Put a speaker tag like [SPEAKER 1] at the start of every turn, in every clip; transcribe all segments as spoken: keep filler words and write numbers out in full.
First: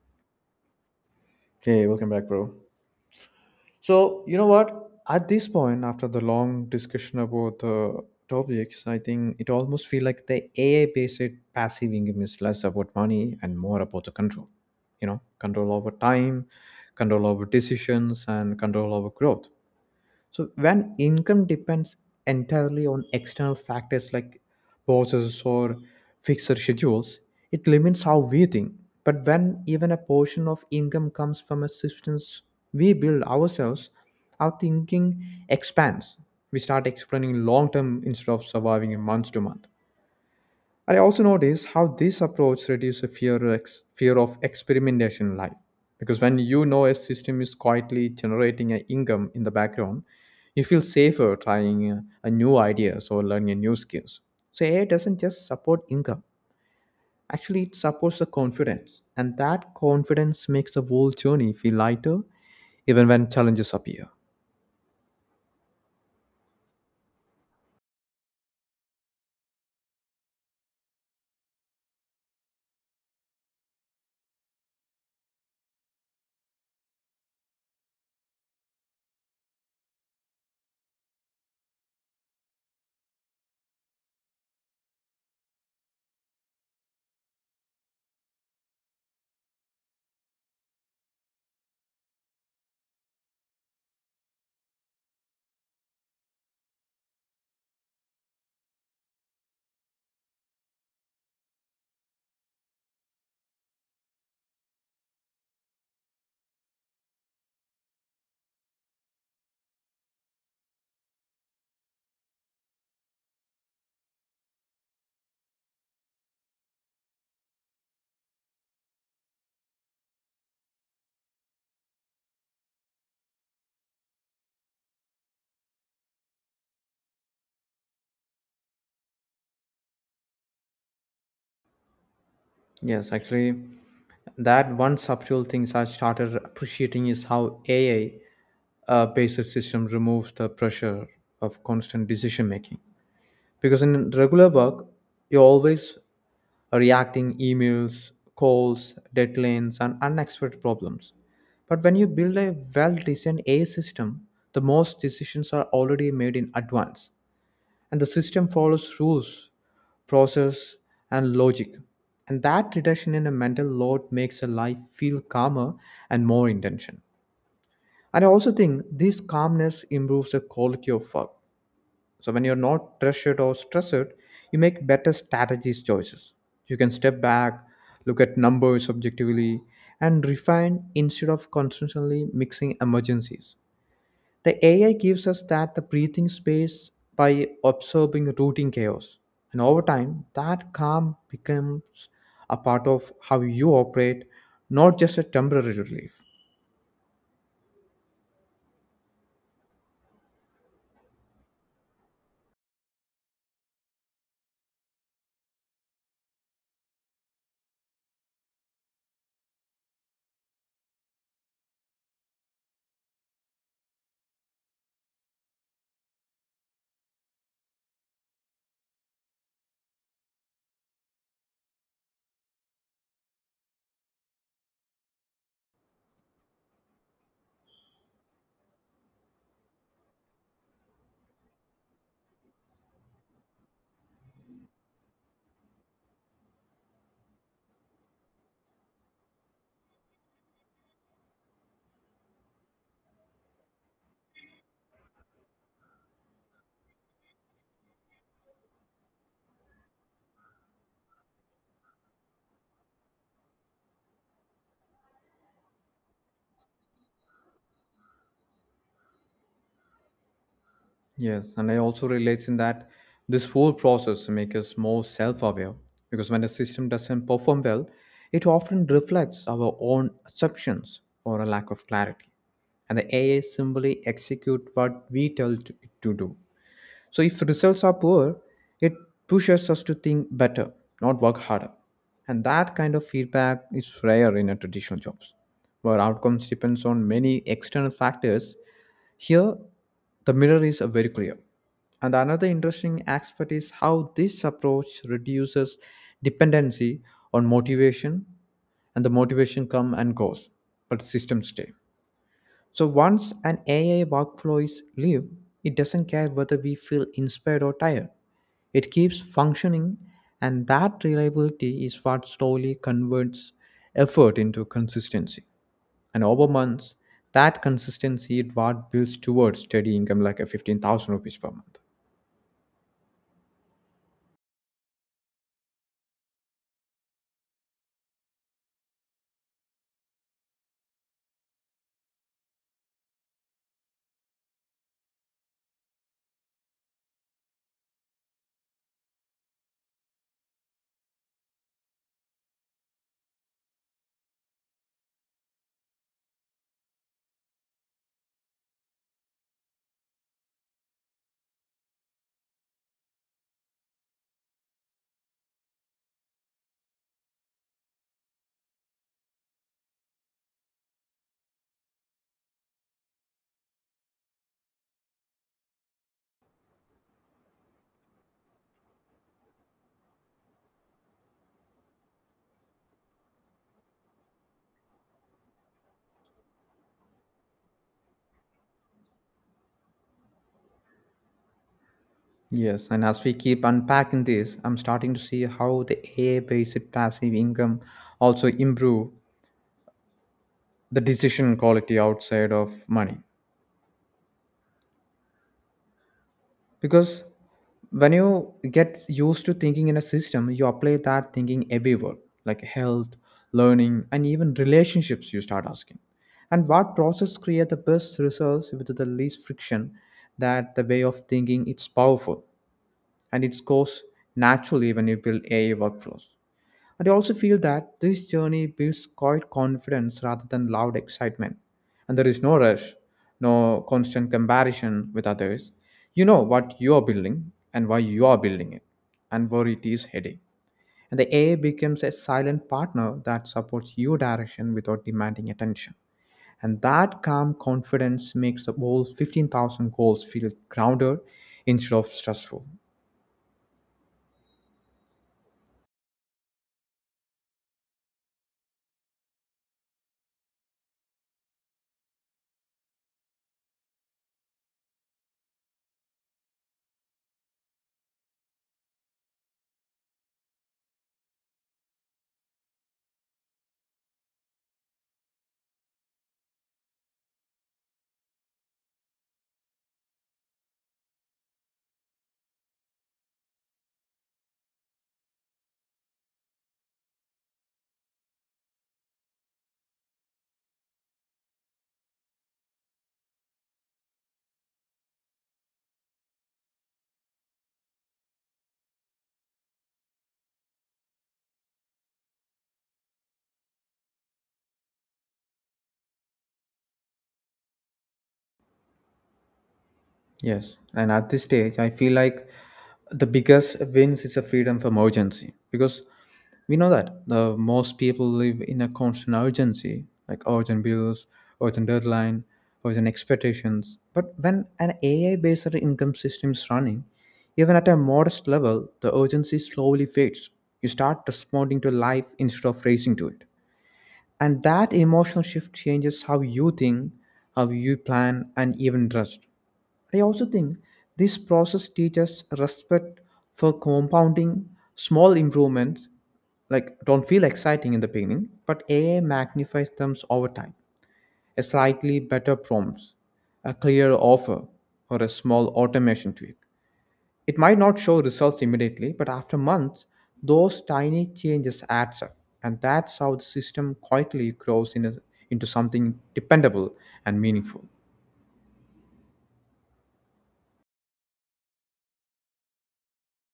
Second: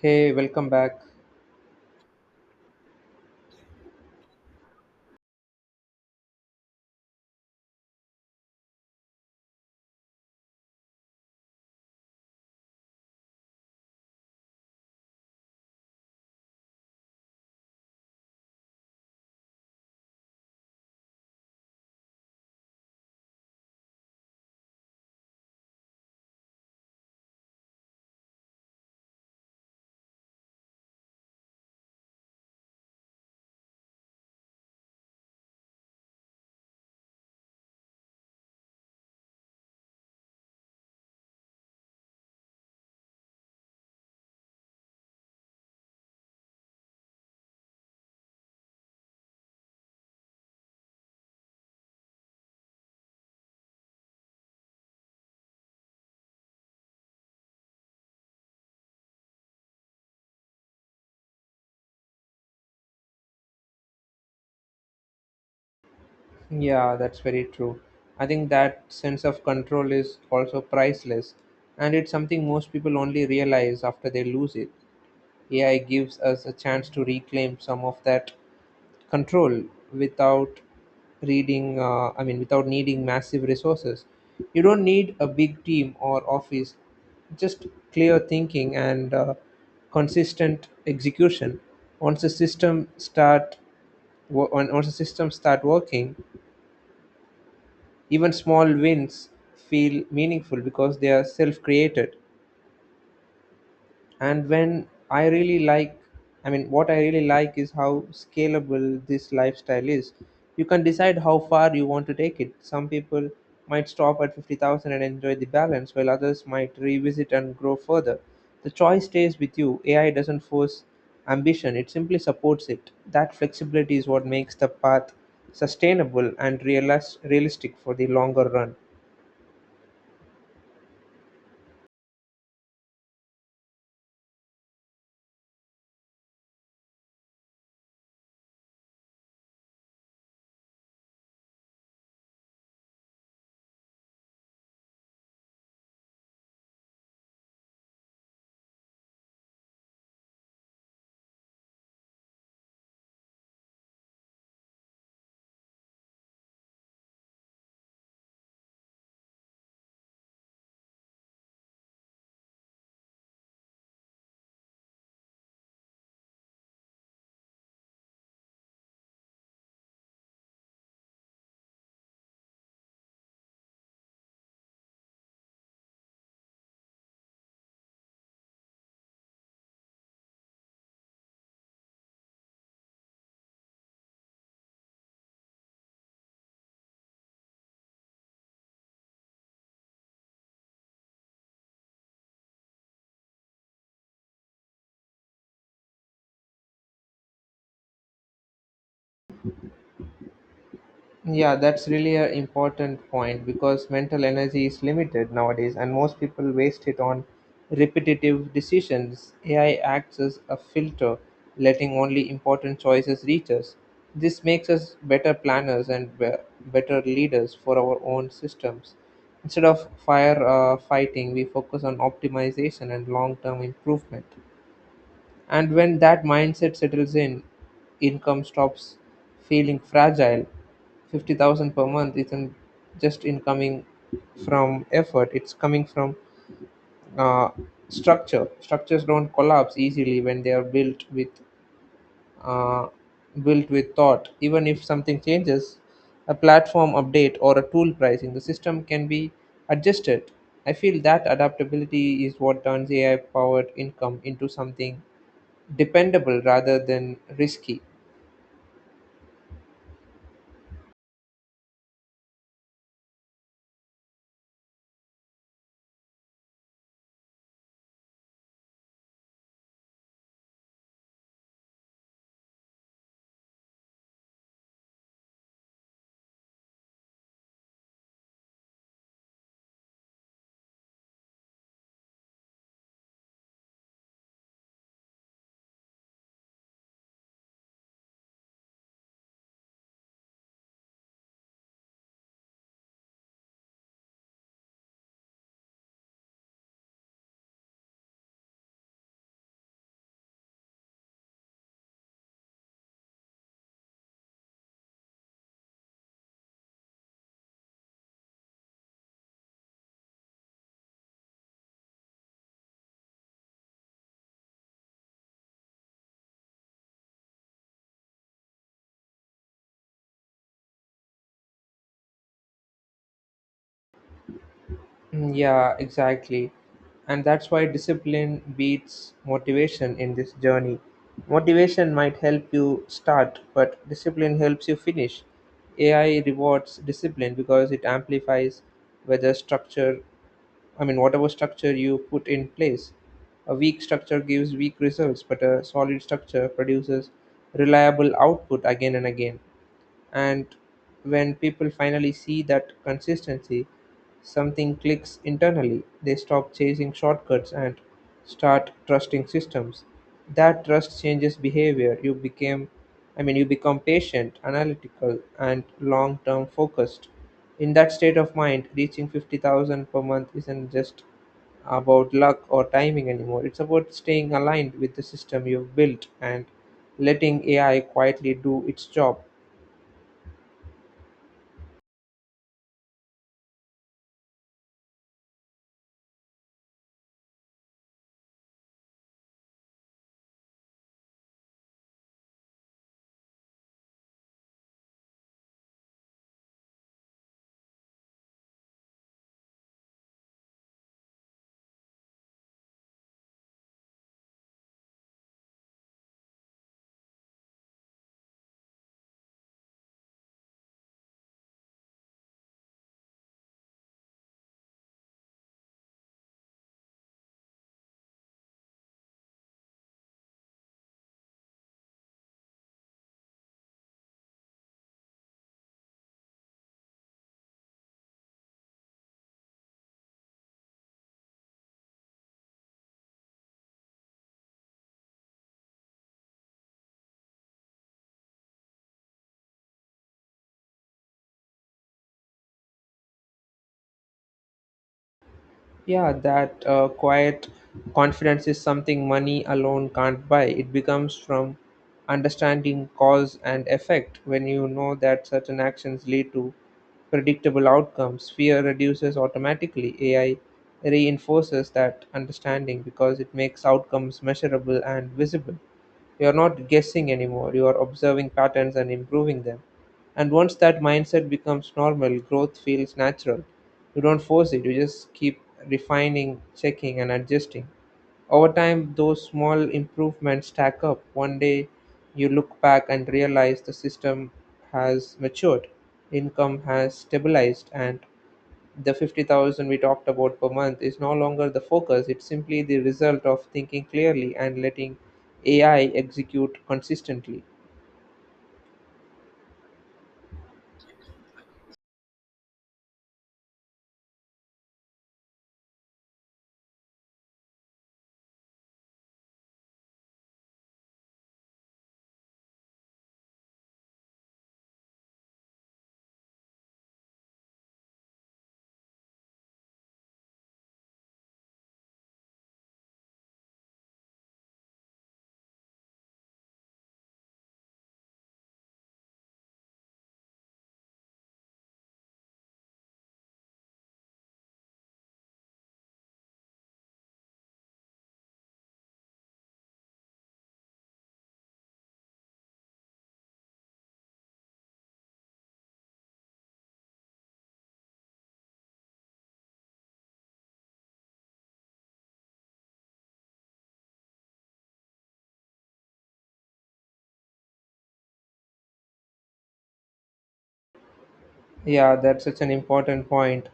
[SPEAKER 1] Hey, welcome back.
[SPEAKER 2] Hey, welcome back, bro. So, you know what? At this point, after the long discussion about the topics, I think it almost feel like the A I-based passive income is less about money and more about the control. You know, control over time, control over decisions, and control over growth. So when income depends entirely on external factors like bosses or fixed schedules, it limits how we think. But when even a portion of income comes from a systems we build ourselves, our thinking expands. We start explaining long term instead of surviving in month to month. I also notice how this approach reduces fear, of ex- fear of experimentation in life. Because when you know a system is quietly generating an income in the background, you feel safer trying uh, a new ideas or learning new skills. So A I doesn't just support income. Actually, it supports the confidence. And that confidence makes the whole journey feel lighter even when challenges appear.
[SPEAKER 1] Yeah, that's very true. I think that sense of control is also priceless, and it's something most people only realize after they lose it. A I gives us a chance to reclaim some of that control without reading, uh, I mean, without needing massive resources. You don't need a big team or office, just clear thinking and uh, consistent execution. Once the system start wo- on- Once the systems start working, even small wins feel meaningful because they are self-created. And when I really like, I mean, what I really like is how scalable this lifestyle is. You can decide how far you want to take it. Some people might stop at fifty thousand and enjoy the balance, while others might revisit and grow further. The choice stays with you. A I doesn't force ambition, it simply supports it. That flexibility is what makes the path sustainable and realis- realistic for the longer run.
[SPEAKER 2] Yes, actually, that one subtle things I started appreciating is how A I uh, based system removes the pressure of constant decision making. Because in regular work, you're always reacting emails, calls, deadlines, and unexpected problems. But when you build a well-designed A I system, the most decisions are already made in advance and the system follows rules, process, and logic. And that reduction in a mental load makes a life feel calmer and more intention. And I also think this calmness improves the quality of work. So when you're not pressured or stressed, you make better strategies choices. You can step back, look at numbers objectively, and refine instead of constantly mixing emergencies. The A I gives us that the breathing space by observing routine chaos. And over time, that calm becomes a part of how you operate, not just a temporary relief.
[SPEAKER 1] Yeah, that's really an important point because mental energy is limited nowadays, and most people waste it on repetitive decisions. A I acts as a filter, letting only important choices reach us. This makes us better planners and be- better leaders for our own systems. Instead of fire uh, fighting, we focus on optimization and long term improvement. And when that mindset settles in, income stops feeling fragile. fifty thousand per month isn't just incoming from effort, it's coming from uh, structure. Structures don't collapse easily when they are built with uh, built with thought. Even if something changes, a platform update or a tool pricing, the system can be adjusted. I feel that adaptability is what turns A I powered income into something dependable rather than risky.
[SPEAKER 2] Yes, and I also relate in that this whole process makes us more self aware because when a system doesn't perform well, it often reflects our own assumptions or a lack of clarity. And the A I simply execute what we tell it to do. So if results are poor, it pushes us to think better, not work harder. And that kind of feedback is rare in a traditional jobs, where outcomes depends on many external factors. Here, the mirror is uh, very clear. And another interesting aspect is how this approach reduces dependency on motivation, and the motivation come and goes, but systems stay. So once an A I workflow is live, it doesn't care whether we feel inspired or tired. It keeps functioning, and that reliability is what slowly converts effort into consistency. And over months, that consistency is what builds towards steady income like a fifteen thousand rupees per month.
[SPEAKER 1] Mm, Yeah, exactly. And that's why discipline beats motivation in this journey. Motivation might help you start, but discipline helps you finish. A I rewards discipline because it amplifies whether structure, I mean, whatever structure you put in place. A weak structure gives weak results, but a solid structure produces reliable output again and again. And when people finally see that consistency, something clicks internally. They stop chasing shortcuts and start trusting systems. That trust changes behavior. You became i mean you become patient, analytical, and long term focused. In that state of mind, reaching fifty thousand per month isn't just about luck or timing anymore. It's about staying aligned with the system you've built and letting AI quietly do its job.
[SPEAKER 2] Yes, and as we keep unpacking this, I'm starting to see how the A I-based passive income also improve the decision quality outside of money. Because when you get used to thinking in a system, you apply that thinking everywhere, like health, learning, and even relationships. You start asking and what process create the best results with the least friction. That the way of thinking, it's powerful, and it goes naturally when you build AI workflows. And I also feel that this journey builds quiet confidence rather than loud excitement. And there is no rush, no constant comparison with others. You know what you are building and why you are building it and where it is heading. And the A I becomes a silent partner that supports your direction without demanding attention. And that calm confidence makes the whole fifteen thousand goals feel grounded instead of stressful.
[SPEAKER 1] Yeah, that uh, quiet confidence is something money alone can't buy. It becomes from understanding cause and effect. When you know that certain actions lead to predictable outcomes, fear reduces automatically. A I reinforces that understanding because it makes outcomes measurable and visible. You're not guessing anymore, you are observing patterns and improving them. And once that mindset becomes normal, growth feels natural. You don't force it, you just keep refining, checking, and adjusting. Over time, those small improvements stack up. One day, you look back and realize the system has matured, income has stabilized, and the fifty thousand we talked about per month is no longer the focus. It's simply the result of thinking clearly and letting A I execute consistently.
[SPEAKER 2] Yes, and at this stage, I feel like the biggest wins is a freedom from urgency because we know that the most people live in a constant urgency, like urgent bills, urgent deadline, urgent expectations. But when an A I-based income system is running, even at a modest level, the urgency slowly fades. You start responding to life instead of racing to it, and that emotional shift changes how you think, how you plan, and even trust. I also think this process teaches respect for compounding small improvements, like don't feel exciting in the beginning, but A I magnifies them over time. A slightly better prompts, a clear offer, or a small automation tweak. It might not show results immediately, but after months, those tiny changes adds up. And that's how the system quietly grows in a- into something dependable and meaningful.
[SPEAKER 1] Yeah, that's such an important point.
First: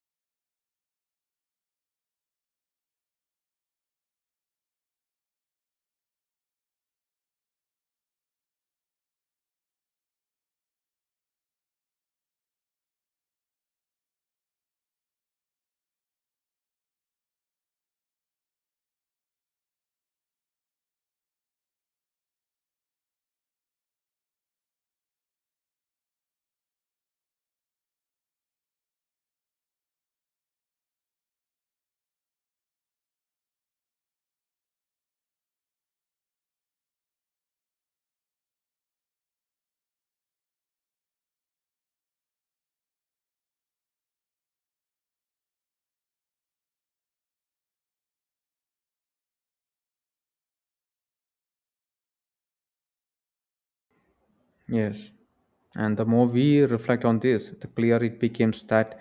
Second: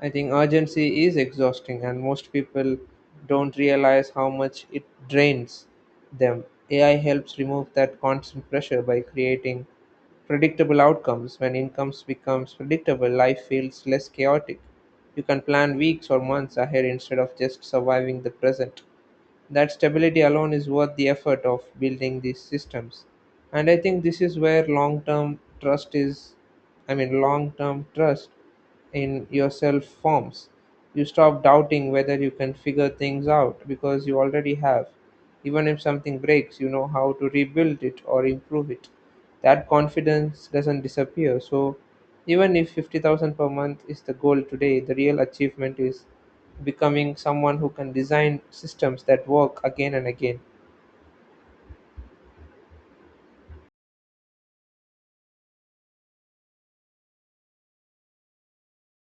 [SPEAKER 1] I think urgency is exhausting, and most people don't realize how much it drains them. A I helps remove that constant pressure by creating predictable outcomes. When incomes becomes predictable, life feels less chaotic. You can plan weeks or months ahead instead of just surviving the present. That stability alone is worth the effort of building these systems. And I think this is where long term trust is i mean long term trust in yourself forms. You stop doubting whether you can figure things out because you already have. Even if something breaks, you know how to rebuild it or improve it. That confidence doesn't disappear. So, even if fifty thousand per month is the goal today, the real achievement is becoming someone who can design systems that work again and again.
[SPEAKER 2] Yes. And the more we reflect on this, the clearer it becomes that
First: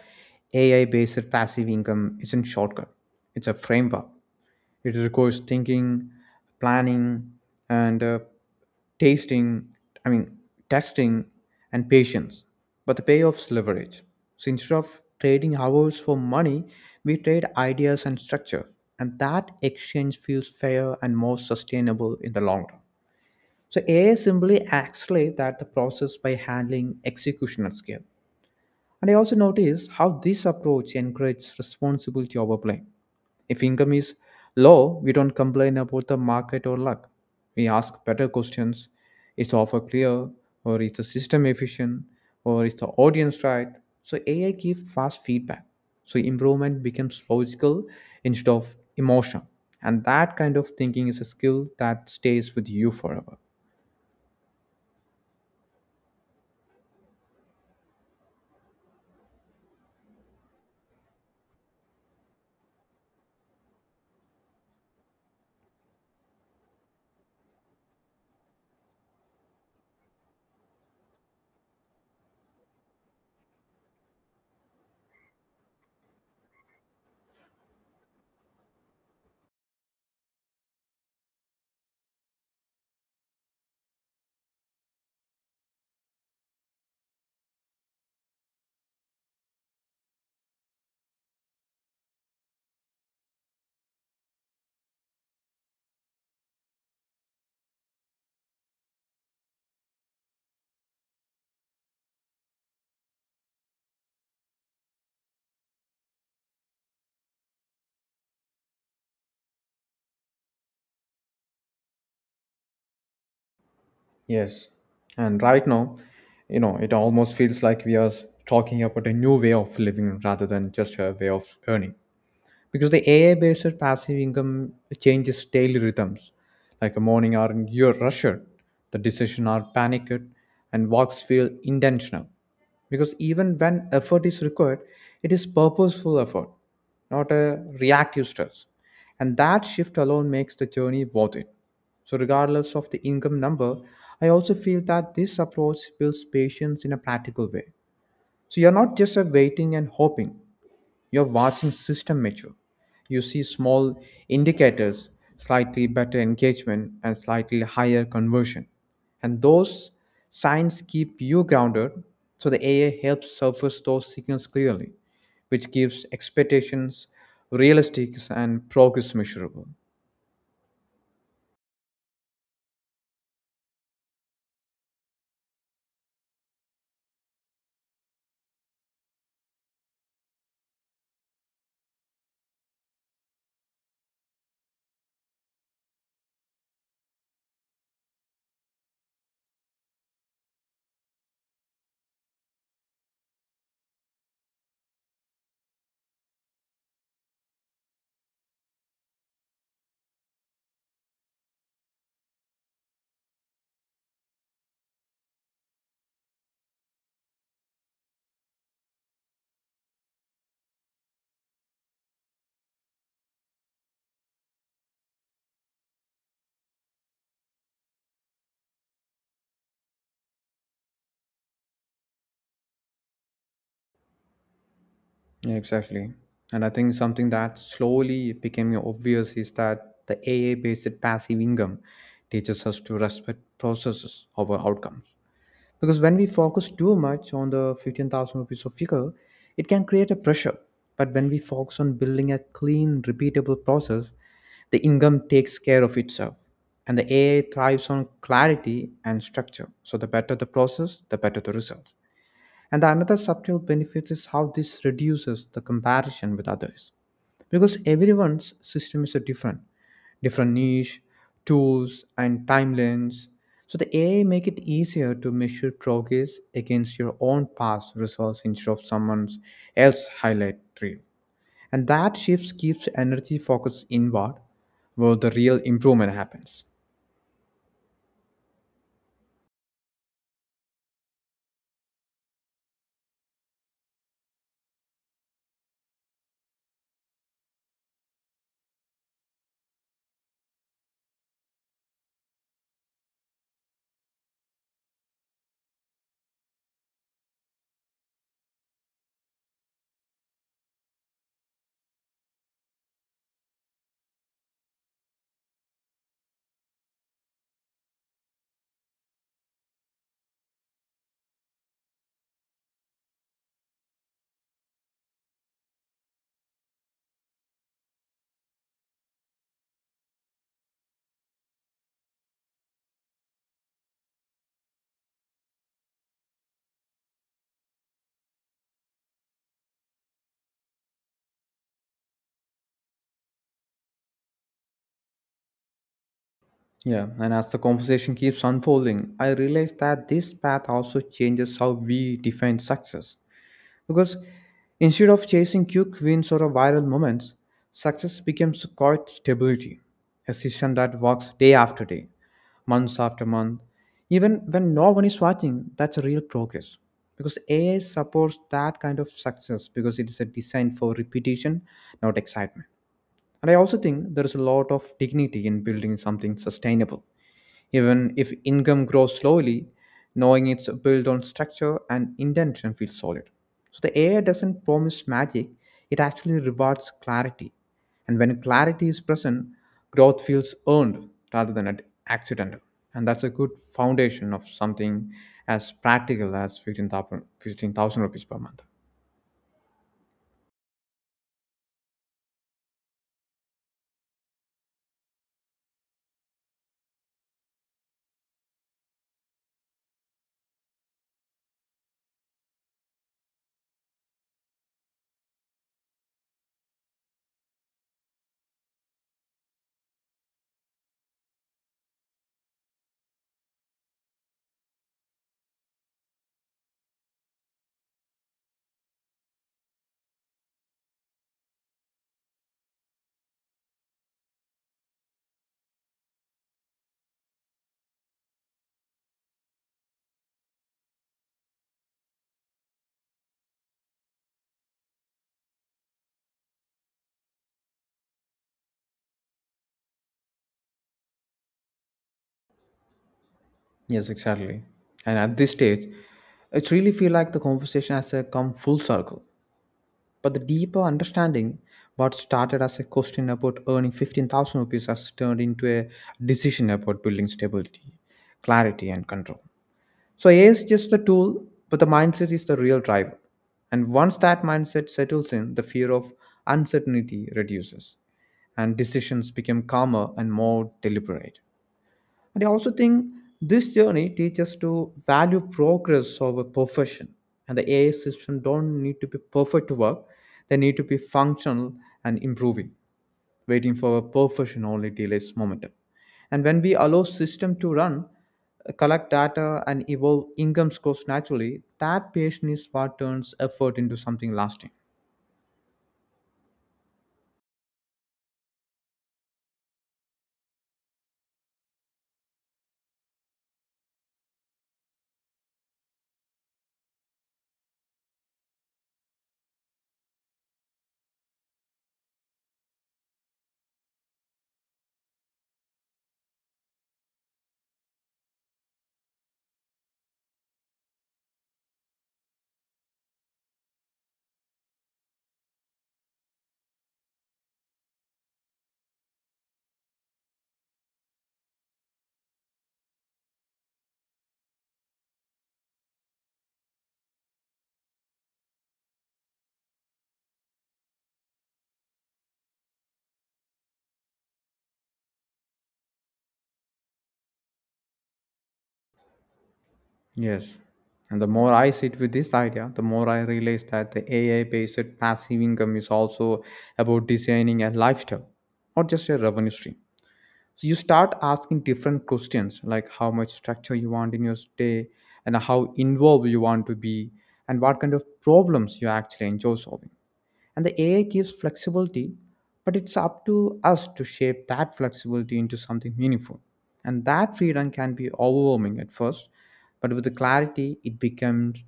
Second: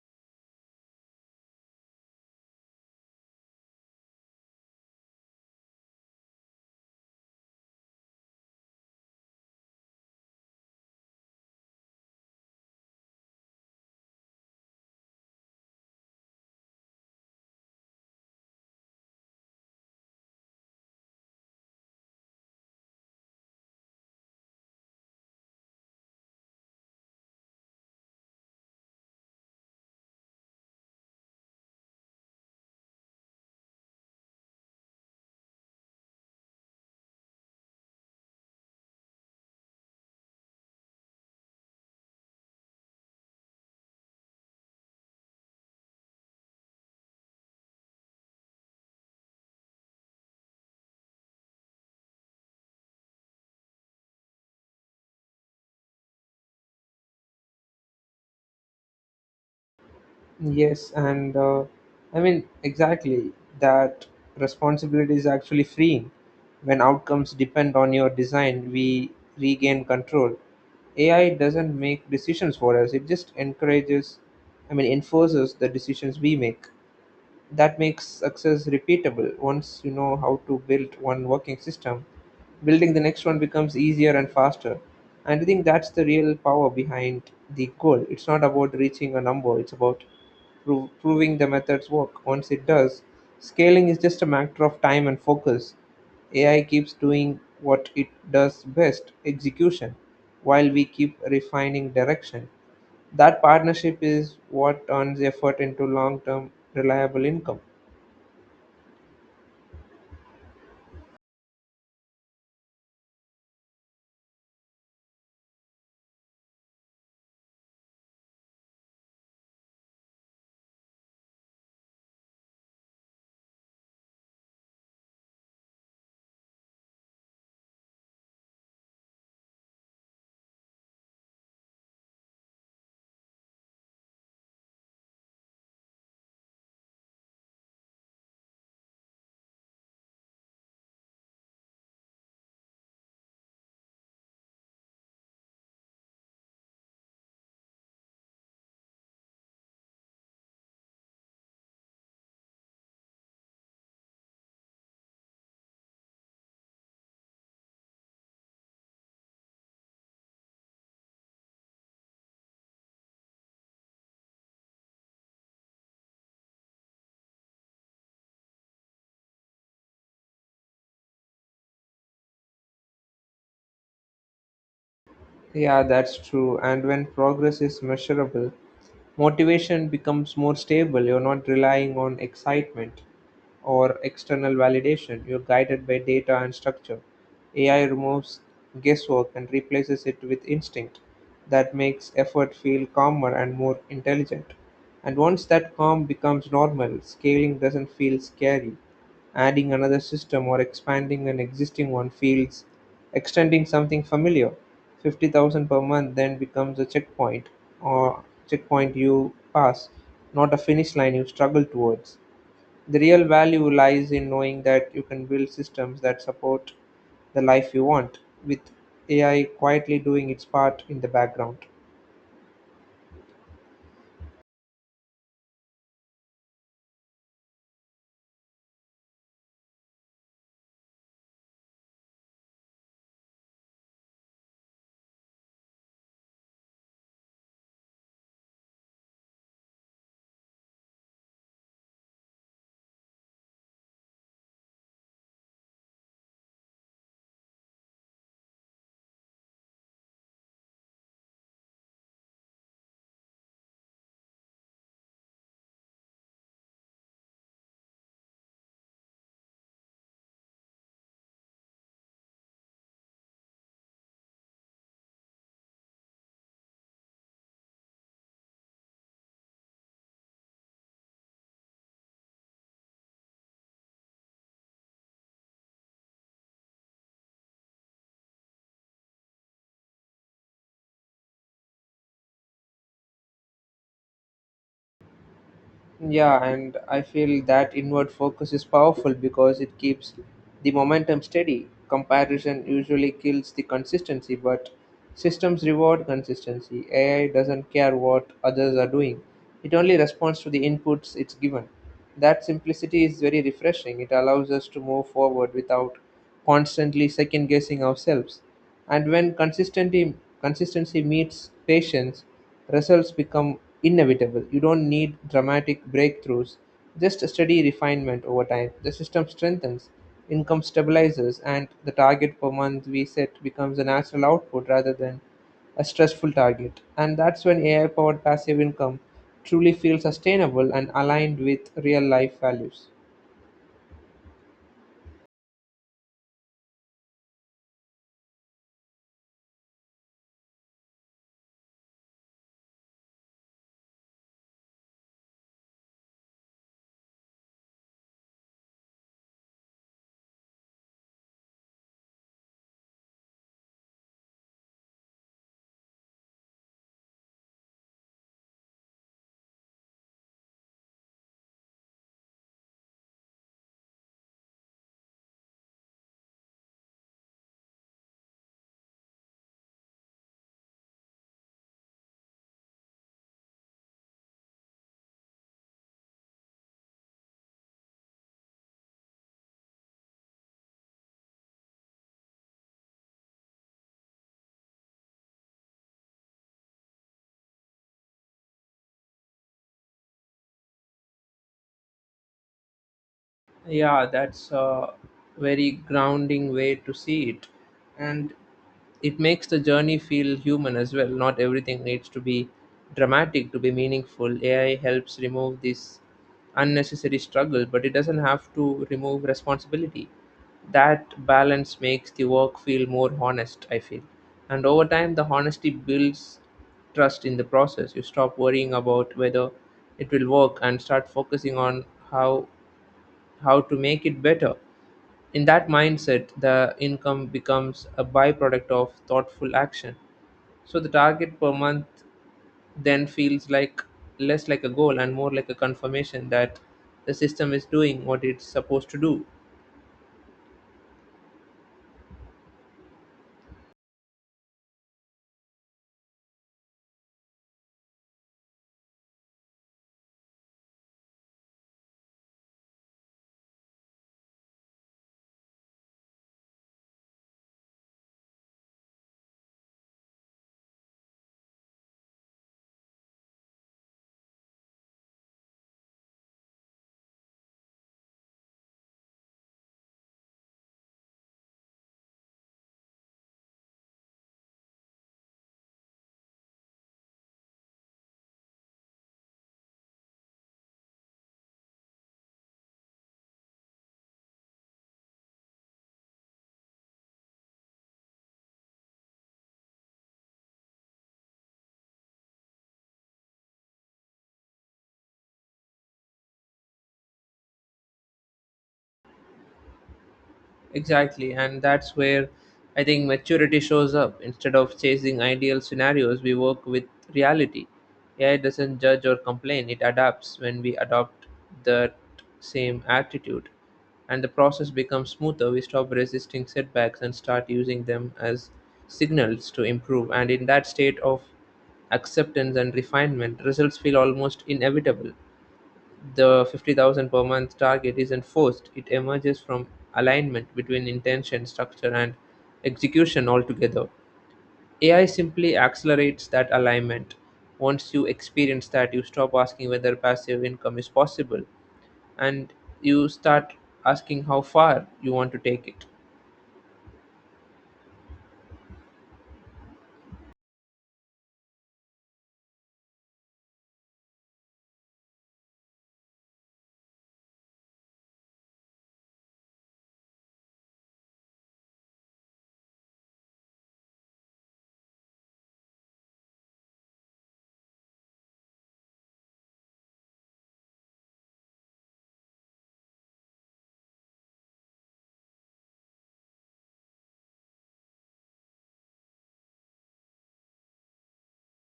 [SPEAKER 2] A I based passive income isn't shortcut. It's a framework. It requires thinking, planning, and uh, tasting, I mean, testing and patience. But the payoff's leverage. So instead of trading hours for money, we trade ideas and structure. And that exchange feels fair and more sustainable in the long run. So A I simply accelerates that the process by handling execution at scale. And I also notice how this approach encourages responsibility over blame. If income is low, we don't complain about the market or luck. We ask better questions. Is the offer clear? Or is the system efficient? Or is the audience right? So A I gives fast feedback. So improvement becomes logical instead of emotional. And that kind of thinking is a skill that stays with you forever.
[SPEAKER 1] Yes, and uh, I mean, exactly that responsibility is actually freeing. When outcomes depend on your design, we regain control. A I doesn't make decisions for us, it just encourages, I mean, enforces the decisions we make. That makes success repeatable. Once you know how to build one working system, building the next one becomes easier and faster. And I think that's the real power behind the goal. It's not about reaching a number, it's about pro- proving the methods work. Once it does, scaling is just a matter of time and focus. AI keeps doing what it does best, execution, while we keep refining direction. That partnership is what turns effort into long term, reliable income.
[SPEAKER 2] Yes. And right now, you know, it almost feels like we are talking about a new way of living rather than just a way of earning because the A I based passive income changes daily rhythms. Like a morning are you're rushed, the decision are panicked, and walks feel intentional. Because even when effort is required, it is purposeful effort, not a reactive stress. And that shift alone makes the journey worth it. So, regardless of the income number, I also feel that this approach builds patience in a practical way. So, you're not just a waiting and hoping, you're watching system mature. You see small indicators, slightly better engagement, and slightly higher conversion. And those signs keep you grounded, so the A I helps surface those signals clearly, which keeps expectations realistic and progress measurable.
[SPEAKER 1] Yeah, that's true. And when progress is measurable, motivation becomes more stable. You're not relying on excitement or external validation. You're guided by data and structure. A I removes guesswork and replaces it with instinct. That makes effort feel calmer and more intelligent. And once that calm becomes normal, scaling doesn't feel scary. Adding another system or expanding an existing one feels extending something familiar. Fifty thousand per month then becomes a checkpoint or checkpoint you pass, not a finish line you struggle towards. The real value lies in knowing that you can build systems that support the life you want, with A I quietly doing its part in the background.
[SPEAKER 2] Yeah, exactly. And I think something that slowly became obvious is that the AI based passive income teaches us to respect processes over outcomes. Because when we focus too much on the fifteen thousand rupees of figure, it can create a pressure. But when we focus on building a clean, repeatable process, the income takes care of itself. And the A I thrives on clarity and structure. So the better the process, the better the results. And the another subtle benefit is how this reduces the comparison with others because everyone's system is a different different niche, tools, and timelines. So the AI make it easier to measure progress against your own past results instead of someone else highlight reel. And that shift keeps energy focused inward where the real improvement happens.
[SPEAKER 1] Yeah, and I feel that inward focus is powerful because it keeps the momentum steady. Comparison usually kills the consistency, but systems reward consistency. A I doesn't care what others are doing, it only responds to the inputs it's given. That simplicity is very refreshing. It allows us to move forward without constantly second guessing ourselves. And when consistency consistency meets patience, results become inevitable. You don't need dramatic breakthroughs, just a steady refinement over time. The system strengthens, income stabilizes, and the target per month we set becomes a natural output rather than a stressful target. And that's when A I powered passive income truly feels sustainable and aligned with real life values.
[SPEAKER 2] Yeah, and as the conversation keeps unfolding, I realize that this path also changes how we define success. Because instead of chasing quick wins or viral moments, success becomes quite stability, a system that works day after day, months after month, even when no one is watching. That's a real progress. Because A I supports that kind of success because it is a design for repetition, not excitement. And I also think there is a lot of dignity in building something sustainable even if income grows slowly, knowing it's built on structure and intention feels solid. So the A I doesn't promise magic, it actually rewards clarity. And when clarity is present, growth feels earned rather than at accidental. And that's a good foundation of something as practical as fifteen thousand fifteen thousand rupees per month.
[SPEAKER 1] Yeah, that's a very grounding way to see it. And it makes the journey feel human as well. Not everything needs to be dramatic to be meaningful. A I helps remove this unnecessary struggle, but it doesn't have to remove responsibility. That balance makes the work feel more honest, I feel. And over time, the honesty builds trust in the process. You stop worrying about whether it will work and start focusing on how how to make it better. In that mindset, the income becomes a byproduct of thoughtful action. So the target per month then feels like less like a goal and more like a confirmation that the system is doing what it's supposed to do.
[SPEAKER 2] Yes, exactly. And at this stage, it really feel like the conversation has uh, come full circle. But the deeper understanding, what started as a question about earning fifteen thousand rupees has turned into a decision about building stability, clarity, and control. So, A I is just the tool, but the mindset is the real driver. And once that mindset settles in, the fear of uncertainty reduces, and decisions become calmer and more deliberate. And I also think this journey teaches us to value progress over perfection. And the A I system don't need to be perfect to work. They need to be functional and improving. Waiting for a perfection only delays momentum. And when we allow system to run, uh, collect data and evolve income scores naturally, that patience is what turns effort into something lasting.
[SPEAKER 1] Exactly, and that's where I think maturity shows up. Instead of chasing ideal scenarios, we work with reality. A I doesn't judge or complain, it adapts when we adopt that same attitude. And the process becomes smoother. We stop resisting setbacks and start using them as signals to improve. And in that state of acceptance and refinement, results feel almost inevitable. The fifty thousand per month target is enforced; it emerges from alignment between intention, structure, and execution altogether. A I simply accelerates that alignment. Once you experience that, you stop asking whether passive income is possible and you start asking how far you want to take it.
[SPEAKER 2] Yes. And the more I sit with this idea, the more I realize that the A I based passive income is also about designing a lifestyle, not just a revenue stream. So you start asking different questions like how much structure you want in your day and how involved you want to be and what kind of problems you actually enjoy solving. And the A I gives flexibility, but it's up to us to shape that flexibility into something meaningful. And that freedom can be overwhelming at first, but with the clarity, it becomes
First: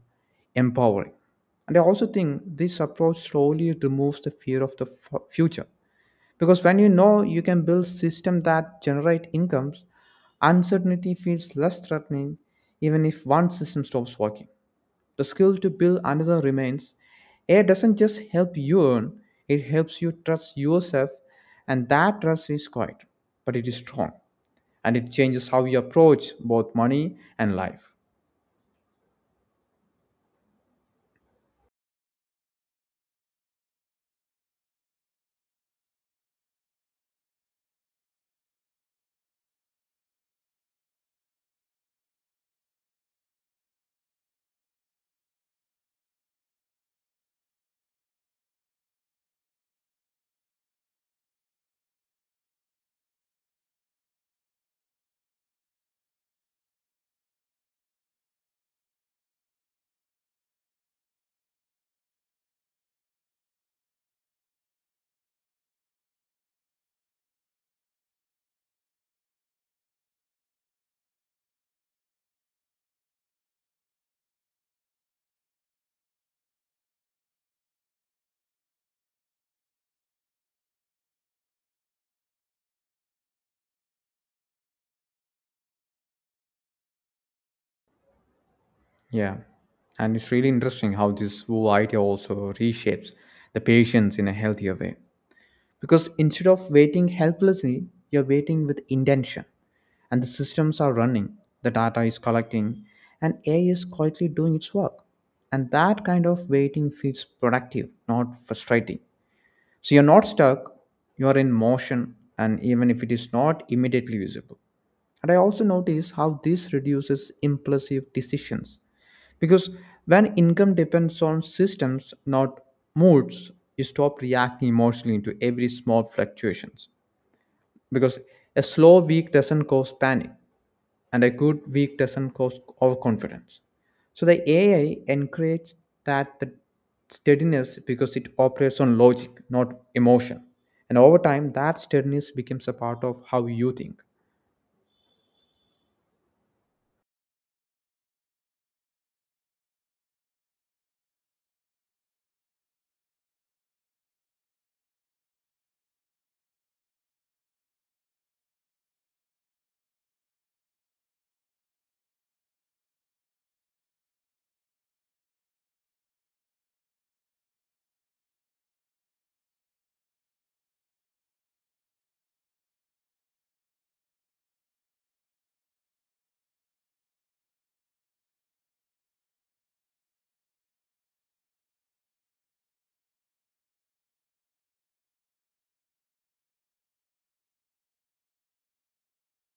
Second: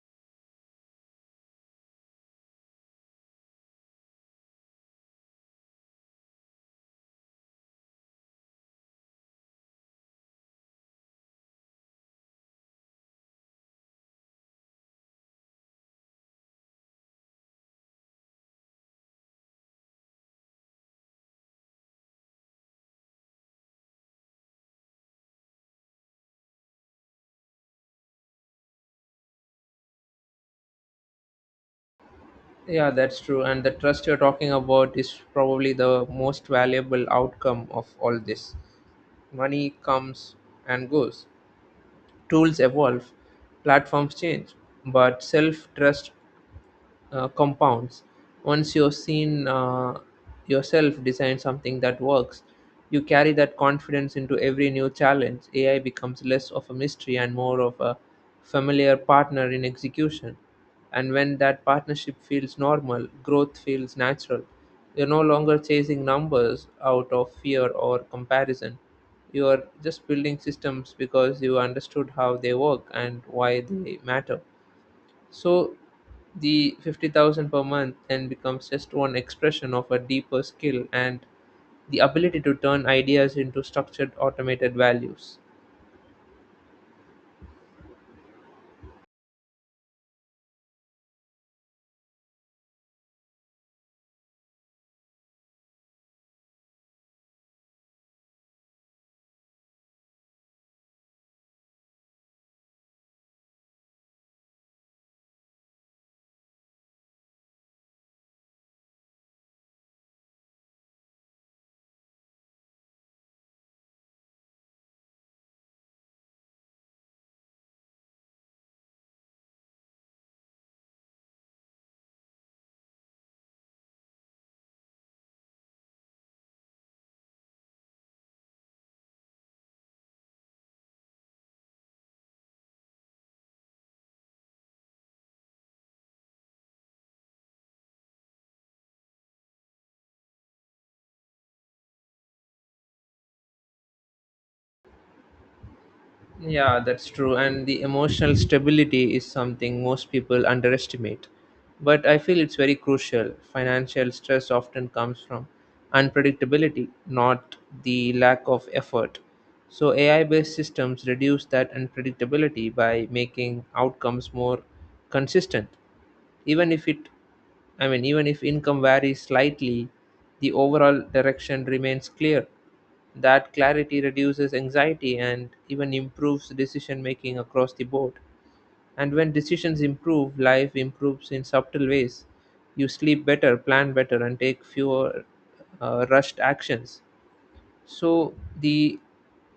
[SPEAKER 2] empowering. And I also think this approach slowly removes the fear of the fu- future. Because when you know you can build systems that generate incomes, uncertainty feels less threatening even if one system stops working. The skill to build another remains. A I doesn't just help you earn, it helps you trust yourself, and that trust is quiet, but it is strong, and it changes how you approach both money and life.
[SPEAKER 1] Yeah, that's true. And the trust you're talking about is probably the most valuable outcome of all this. Money comes and goes, tools evolve, platforms change, but self trust uh, compounds. Once you've seen uh, yourself design something that works, you carry that confidence into every new challenge. A I becomes less of a mystery and more of a familiar partner in execution. And when that partnership feels normal, growth feels natural. You're no longer chasing numbers out of fear or comparison. You are just building systems because you understood how they work and why they matter. So the fifty thousand per month then becomes just one expression of a deeper skill and the ability to turn ideas into structured automated values.
[SPEAKER 2] Yeah, and it's really interesting how this whole idea also reshapes the patience in a healthier way. Because instead of waiting helplessly, you're waiting with intention. And the systems are running, the data is collecting, and A I is quietly doing its work. And that kind of waiting feels productive, not frustrating. So you're not stuck, you're in motion, and even if it is not immediately visible. And I also notice how this reduces impulsive decisions. Because when income depends on systems, not moods, you stop reacting emotionally to every small fluctuations. Because a slow week doesn't cause panic and a good week doesn't cause overconfidence. So the A I encourages that the steadiness because it operates on logic, not emotion. And over time, that steadiness becomes a part of how you think.
[SPEAKER 1] Yeah, that's true. And the emotional stability is something most people underestimate. But I feel it's very crucial. Financial stress often comes from unpredictability, not the lack of effort. So, A I based systems reduce that unpredictability by making outcomes more consistent. Even if it I mean, even if income varies slightly, the overall direction remains clear. That clarity reduces anxiety and even improves decision making across the board. And when decisions improve, life improves in subtle ways. You sleep better, plan better, and take fewer uh, rushed actions. So the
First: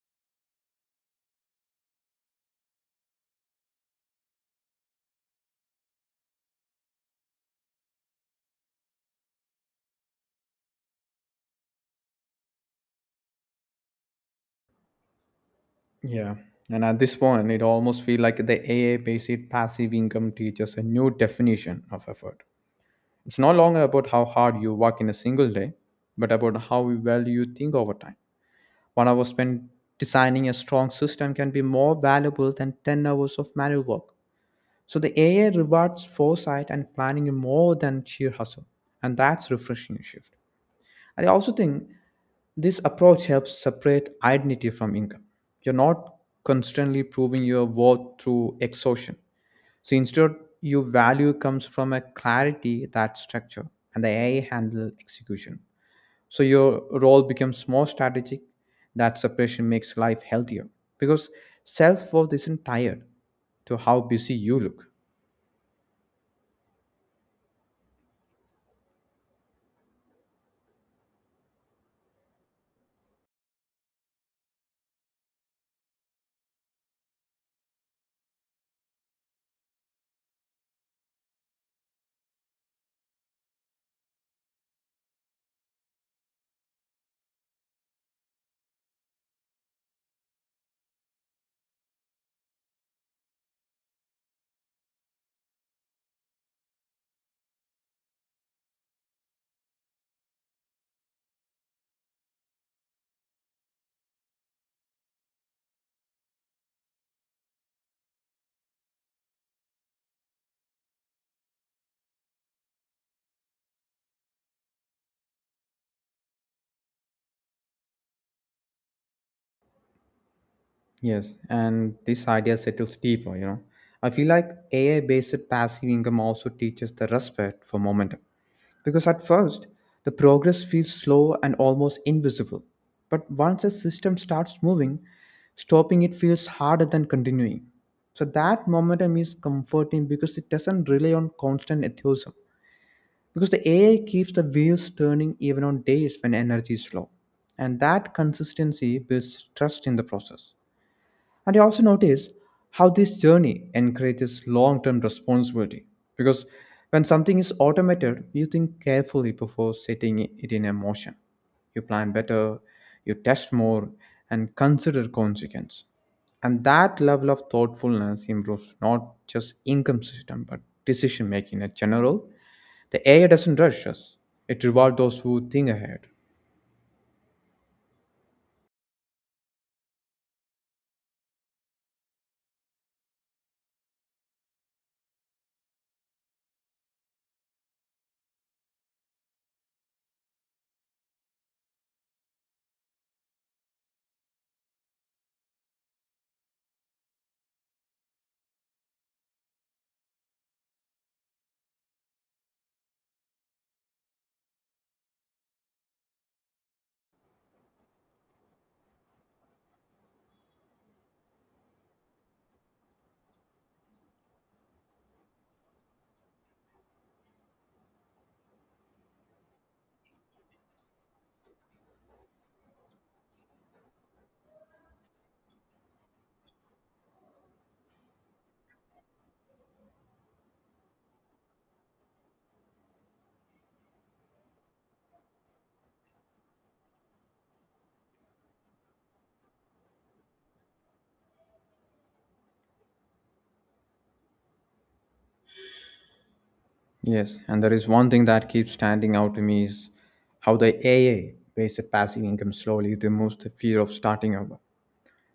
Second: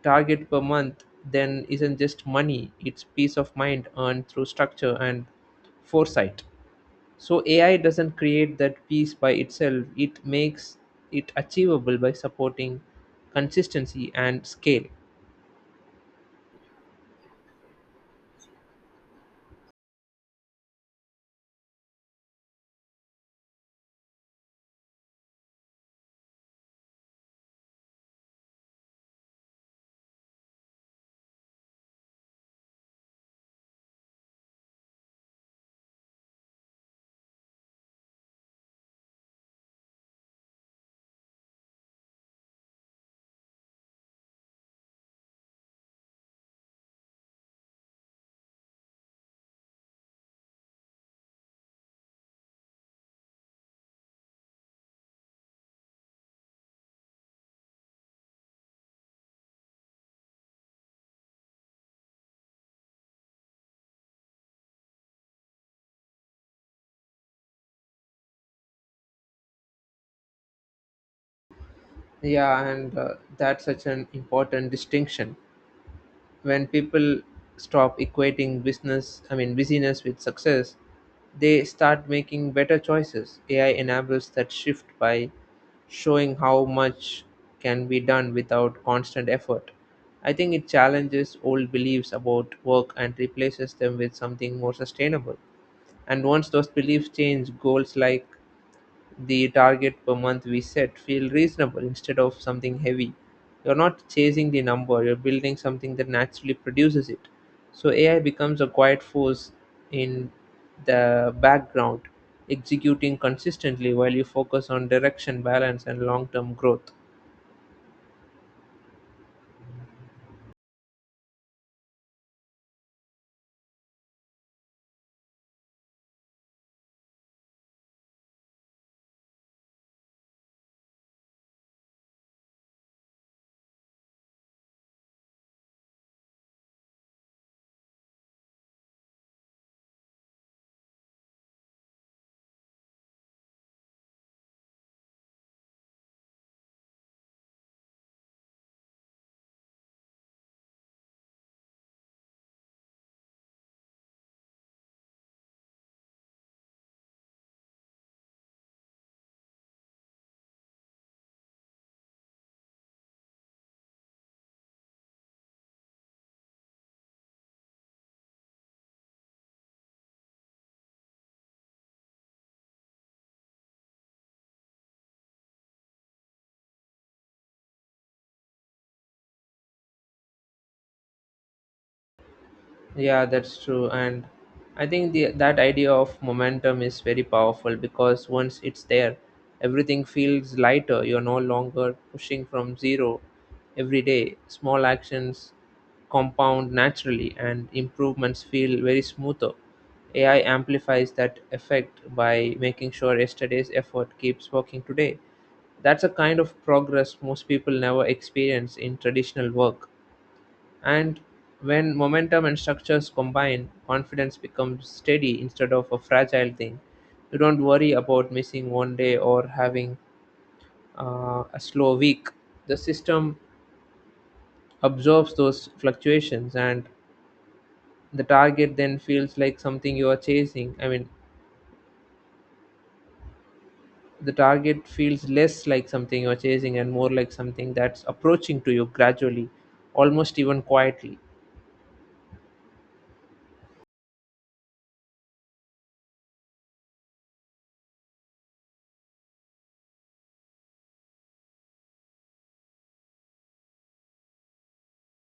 [SPEAKER 1] target per month then isn't just money, it's peace of mind earned through structure and foresight. So A I doesn't create that piece by itself, it makes it achievable by supporting consistency and scale.
[SPEAKER 2] Yeah. And at this point, it almost feels like the A I-based passive income teaches a new definition of effort. It's no longer about how hard you work in a single day, but about how well you think over time. One hour spent designing a strong system can be more valuable than ten hours of manual work. So the A I rewards foresight and planning more than sheer hustle. And that's refreshing shift. I also think this approach helps separate identity from income. You're not constantly proving your worth through exhaustion. So instead, your value comes from a clarity that structure and the A I handle execution, so your role becomes more strategic. That separation makes life healthier because self-worth isn't tied to how busy you look.
[SPEAKER 1] Yeah, and uh, that's such an important distinction. When people stop equating business I mean busyness with success, they start making better choices. AI enables that shift by showing how much can be done without constant effort. I think it challenges old beliefs about work and replaces them with something more sustainable. And once those beliefs change, goals like the target per month we set feel reasonable instead of something heavy. You're not chasing the number, you're building something that naturally produces it. So A I becomes a quiet force in the background, executing consistently while you focus on direction, balance, and long term growth.
[SPEAKER 2] Yes, and this idea settles deeper, you know I feel like AI based passive income also teaches the respect for momentum. Because at first, the progress feels slow and almost invisible. But once a system starts moving, stopping it feels harder than continuing. So that momentum is comforting because it doesn't rely on constant enthusiasm. Because the A I keeps the wheels turning even on days when energy is low. And that consistency builds trust in the process. And I also notice how this journey encourages long term responsibility because when something is automated, you think carefully before setting it in a motion. You plan better, you test more, and consider consequence. And that level of thoughtfulness improves not just income system but decision making in general. The A I doesn't rush us; it rewards those who think ahead.
[SPEAKER 1] Yeah, that's true. And I think the that idea of momentum is very powerful because once it's there, everything feels lighter. You're no longer pushing from zero every day. Small actions compound naturally and improvements feel very smoother. A I amplifies that effect by making sure yesterday's effort keeps working today. That's a kind of progress most people never experience in traditional work. And when momentum and structures combine, confidence becomes steady instead of a fragile thing. You don't worry about missing one day or having uh, a slow week. The system absorbs those fluctuations, and the target then feels like something you are chasing. I mean, the target feels less like something you're chasing and more like something that's approaching to you gradually, almost even quietly.
[SPEAKER 2] Yes, and there is one thing that keeps standing out to me is how the A A based passive income slowly removes the fear of starting over.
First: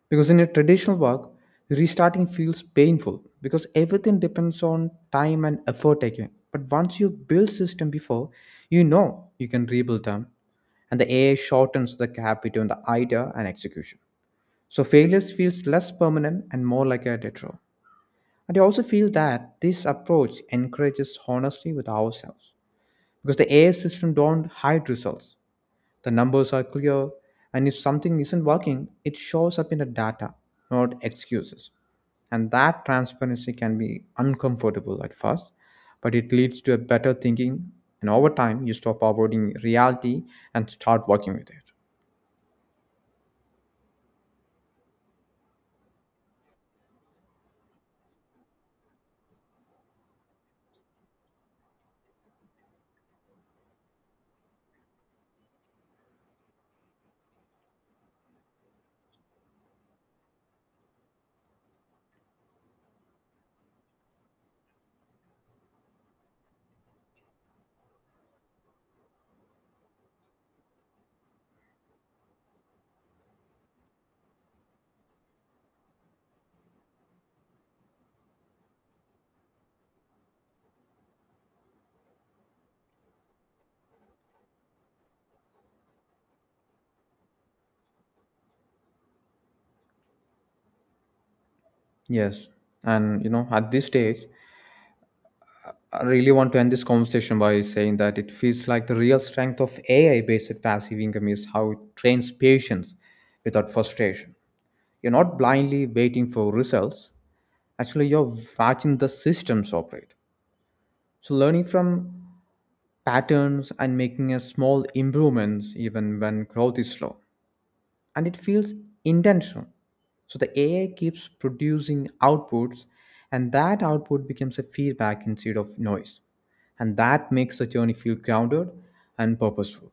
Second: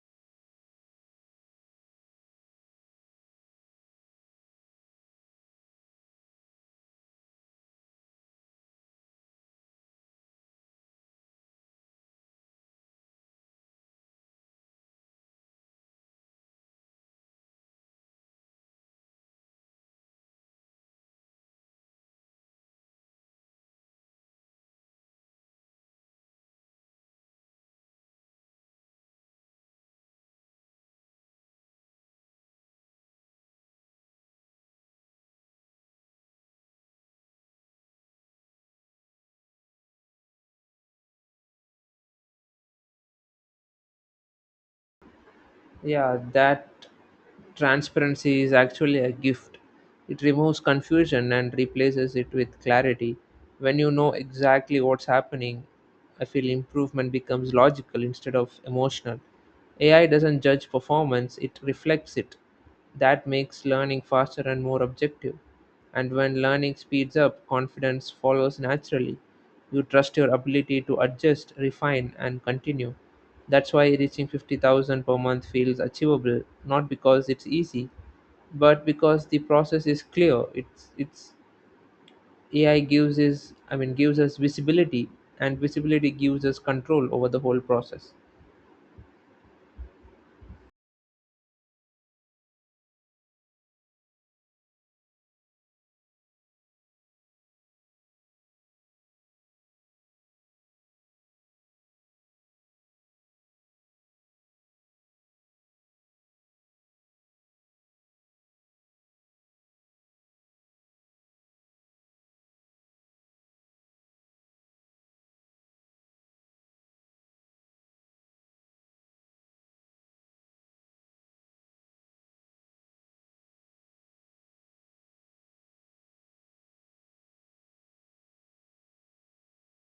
[SPEAKER 2] Because in a traditional work, restarting feels painful because everything depends on time and effort again. But once you build system before, you know you can rebuild them, and the A A shortens the gap between the idea and execution. So failures feels less permanent and more like a detour. And I also feel that this approach encourages honesty with ourselves because the A I system don't hide results. The numbers are clear, and if something isn't working, it shows up in the data, not excuses. And that transparency can be uncomfortable at first, but it leads to a better thinking, and over time, you stop avoiding reality and start working with it.
[SPEAKER 1] Yeah, that transparency is actually a gift. It removes confusion and replaces it with clarity. When you know exactly what's happening, I feel improvement becomes logical instead of emotional. A I doesn't judge performance, it reflects it. That makes learning faster and more objective. And when learning speeds up, confidence follows naturally. You trust your ability to adjust, refine, and continue. That's why reaching fifty thousand per month feels achievable, not because it's easy, but because the process is clear. It's it's A I gives is I mean gives us visibility, and visibility gives us control over the whole process.
[SPEAKER 2] Yes, and you know, at this stage, I really want to end this conversation by saying that it feels like the real strength of A I based passive income is how it trains patience without frustration. You're not blindly waiting for results. Actually, you're watching the systems operate. So, learning from patterns and making a small improvements even when growth is slow. And it feels intentional. So, the A I keeps producing outputs, and that output becomes a feedback instead of noise. And that makes the journey feel grounded and purposeful.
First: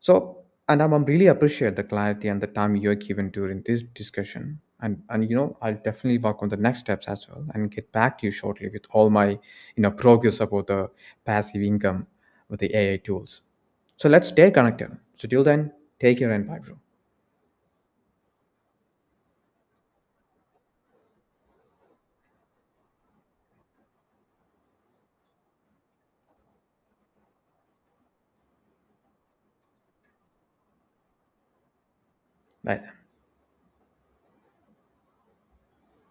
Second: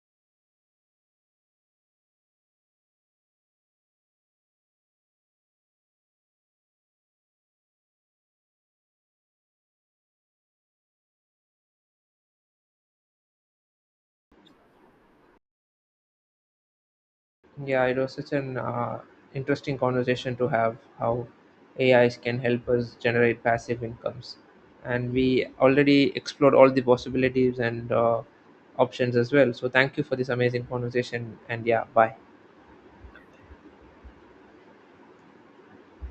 [SPEAKER 2] So, and I'm, I'm really appreciate the clarity and the time you're given during this discussion. And, and you know, I'll definitely work on the next steps as well and get back to you shortly with all my, you know, progress about the passive income with the A I tools. So let's stay connected. So till then, take care and bye, bro.
[SPEAKER 1] Yeah, it was such an uh, interesting conversation to have how A Is can help us generate passive incomes. And we already explored all the possibilities and uh, options as well. So, thank you for this amazing conversation. And yeah, bye.
[SPEAKER 2] Bye.